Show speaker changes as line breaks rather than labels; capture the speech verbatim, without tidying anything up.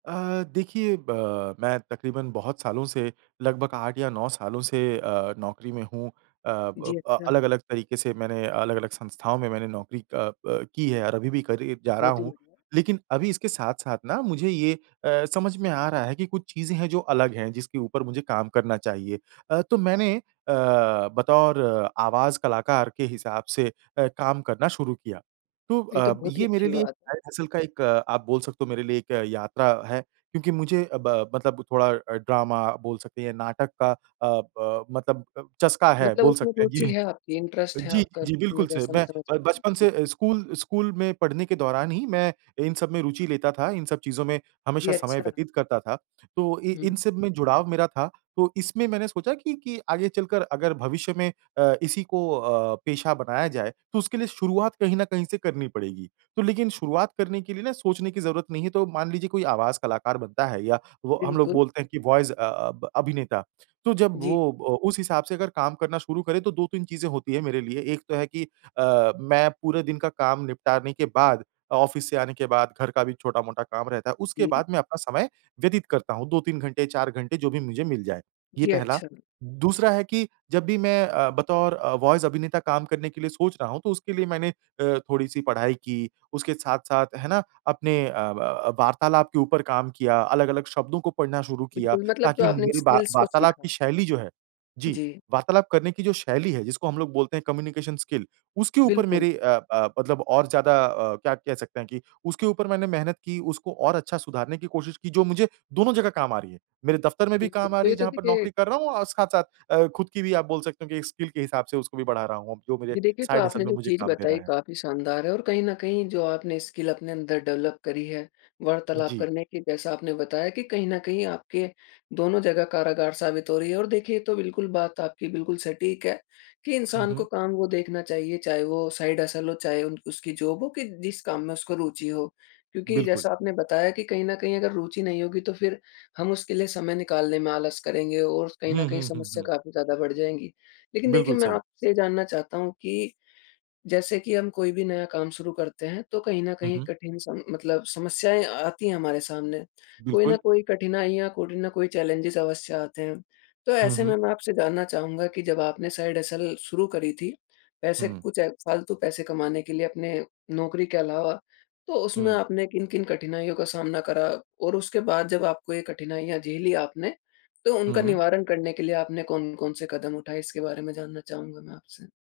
अ, देखिए ब मैं तक़रीबन बहुत सालों से लगभग आठ या नौ सालों से अ, नौकरी में हूँ। अ,
जी,
ब
अच्छा।
अलग-अलग तरीके से मैंने अलग-अलग संस्थाओं में मैंने नौकरी अ, ब की है और अभी भी करे जा रहा
बहुत ही
हूँ, लेकिन अभी इसके साथ-साथ ना मुझे ये अ, समझ में आ रहा है कि कुछ चीज़ें हैं, जो अलग हैं, जिसके ऊपर मुझे काम करना चाहिए। अ, तो मैंने अ, बतौर आवाज़ कलाकार के हिसाब से अ, काम करना शुरू किया, तो
ये तो
अ,
बहुत ही
ये मेरे
अच्छी
लिए
बात
एक
है।
साइड हसल का एक, आप बोल सकते हो, मेरे लिए एक यात्रा है। क्योंकि मुझे ब अ, मतलब थोड़ा ड्रामा बोल सकते हैं, नाटक का अ, ब मतलब चस्का है
मतलब
बोल
उसमें
सकते हैं।
रुचि
ये
है आपकी, इंटरेस्ट है
जी,
आपका
जी,
जैसा कि मैं
बिल्कुल सही,
जैसा समझ
ब
पा रहा
बचपन
हूँ।
से स्कूल, स्कूल में पढ़ने के दौरान ही मैं इन सब में रुचि लेता था, इन सब चीज़ों में
जी,
हमेशा समय
अच्छा।
व्यतीत करता था, तो इ इन
हुँ।
सब में जुड़ाव मेरा था तो इसमें मैंने सोचा कि, कि आगे चलकर अगर भविष्य में अ, इसी को अ, पेशा बनाया जाए तो उसके लिए शुरुआत कहीं न कहीं से करनी पड़ेगी। तो लेकिन शुरुआत करने के लिए ना सोचने की ज़रूरत नहीं है, तो मान लीजिए कोई आवाज़ कलाकार बनता है या वो हम लोग
बिल्कुल।
बोलते हैं कि वॉइस अ, ब अभिनेता तो जब
जी।
वो उस हिसाब से अगर काम करना शुरू करें तो दो तीन चीज़ें होती हैं मेरे लिए, एक तो है कि अ, मैं पूरे दिन का काम निपटाने के बाद ऑफ़िस से आने के बाद घर का भी छोटा-मोटा काम रहता है उसके
जी।
बाद मैं अपना समय व्यतीत करता हूँ। दो तीन घंटे, चार घंटे जो भी मुझे मिल जाए। ये
जी,
पहला,
अच्छा।
दूसरा है कि जब भी मैं अ, बतौर अ, वॉइस अभिनेता काम करने के लिए सोच रहा हूँ तो उसके लिए मैंने अ, थोड़ी-सी पढ़ाई की, उसके साथ-साथ है ना अपने अ, ब वार्तालाप के ऊपर काम किया, अलग-अलग शब्दों को पढ़ना शुरू किया
बिल्कुल मतलब जो
ताकि
आपने
मेरी वा
स्किल्स को
वार्तालाप की
सीखा।
शैली जो है जी,
जी।
वार्तालाप करने की जो शैली है जिसको हम लोग बोलते हैं कम्युनिकेशन स्किल उसके ऊपर
बिल्कुल।
मेरी अ अ, मतलब और ज़्यादा अ, क्या कह सकते हैं कि उसके ऊपर मैंने मेहनत की, उसको और अच्छा सुधारने की कोशिश की जो मुझे दोनों जगह काम आ रही है। मेरे दफ़्तर में भी
बिल्कुल
काम आ
तो
रही
ये
है
तो
जहाँ पर
देखिए
नौकरी कर रहा हूँ और साथ-साथ अ, ख़ुद की भी आप बोल सकते हो कि स्किल के हिसाब से उसको भी बढ़ा रहा हूँ, जो मेरे
जी, देखिए तो
साइड हसल
आपने
में
जो
मुझे
चीज़
काम दे
बताई
रहा है।
काफ़ी शानदार है और कहीं न कहीं जो आपने स्किल अपने अंदर डेवलप करी है,
उ,
वार्तालाप
जी।
करने की, जैसा आपने बताया कि कहीं न कहीं आपके दोनों जगह कारागार साबित हो रही है और देखिए ये तो बिल्कुल बात, आपकी बिल्कुल सटीक है, कि
हुँ,
इंसान को
हुँ।
काम वो देखना चाहिए चाहे वो साइड हसल हो, चाहे उन उसकी जॉब हो कि जिस काम में उसको रुचि हो। क्योंकि
बिल्कुल।
जैसा आपने बताया कि कहीं न कहीं अगर रुचि नहीं होगी तो फिर हम उसके लिए समय निकालने में आलस करेंगे और कहीं न
हुँ,
कहीं
हुँ, हुँ,
समस्या
हुँ।
काफ़ी ज़्यादा बढ़ जाएँगी। लेकिन देखिए
बिल्कुल
मैं
सही।
आपसे ये जानना चाहता हूँ कि जैसे कि हम कोई भी नया काम शुरू करते हैं तो कहीं न
हुँ,
कहीं
हुँ।
कठिन सम मतलब समस्याएँ आती हैं हमारे सामने, कोई
बिल्कुल।
न कोई कठिनाइयाँ, कोई न कोई चैलेंजेस अवश्य आते हैं। तो
हुँ,
ऐसे
हुँ।
में मैं आपसे जानना चाहूँगा कि जब आपने साइड हसल शुरू करी थी पैसे
हुँ।
कुछ फ़ालतू पैसे कमाने के लिए अपने नौकरी के अलावा, तो उसमें
हुँ।
आपने किन-किन कठिनाइयों का सामना करा और उसके बाद जब आपको ये कठिनाइयाँ झेली आपने तो उनका
हुँ।
निवारण करने के लिए आपने कौन-कौन से कदम उठाए? इसके बारे में जानना चाहूँगा मैं आपसे।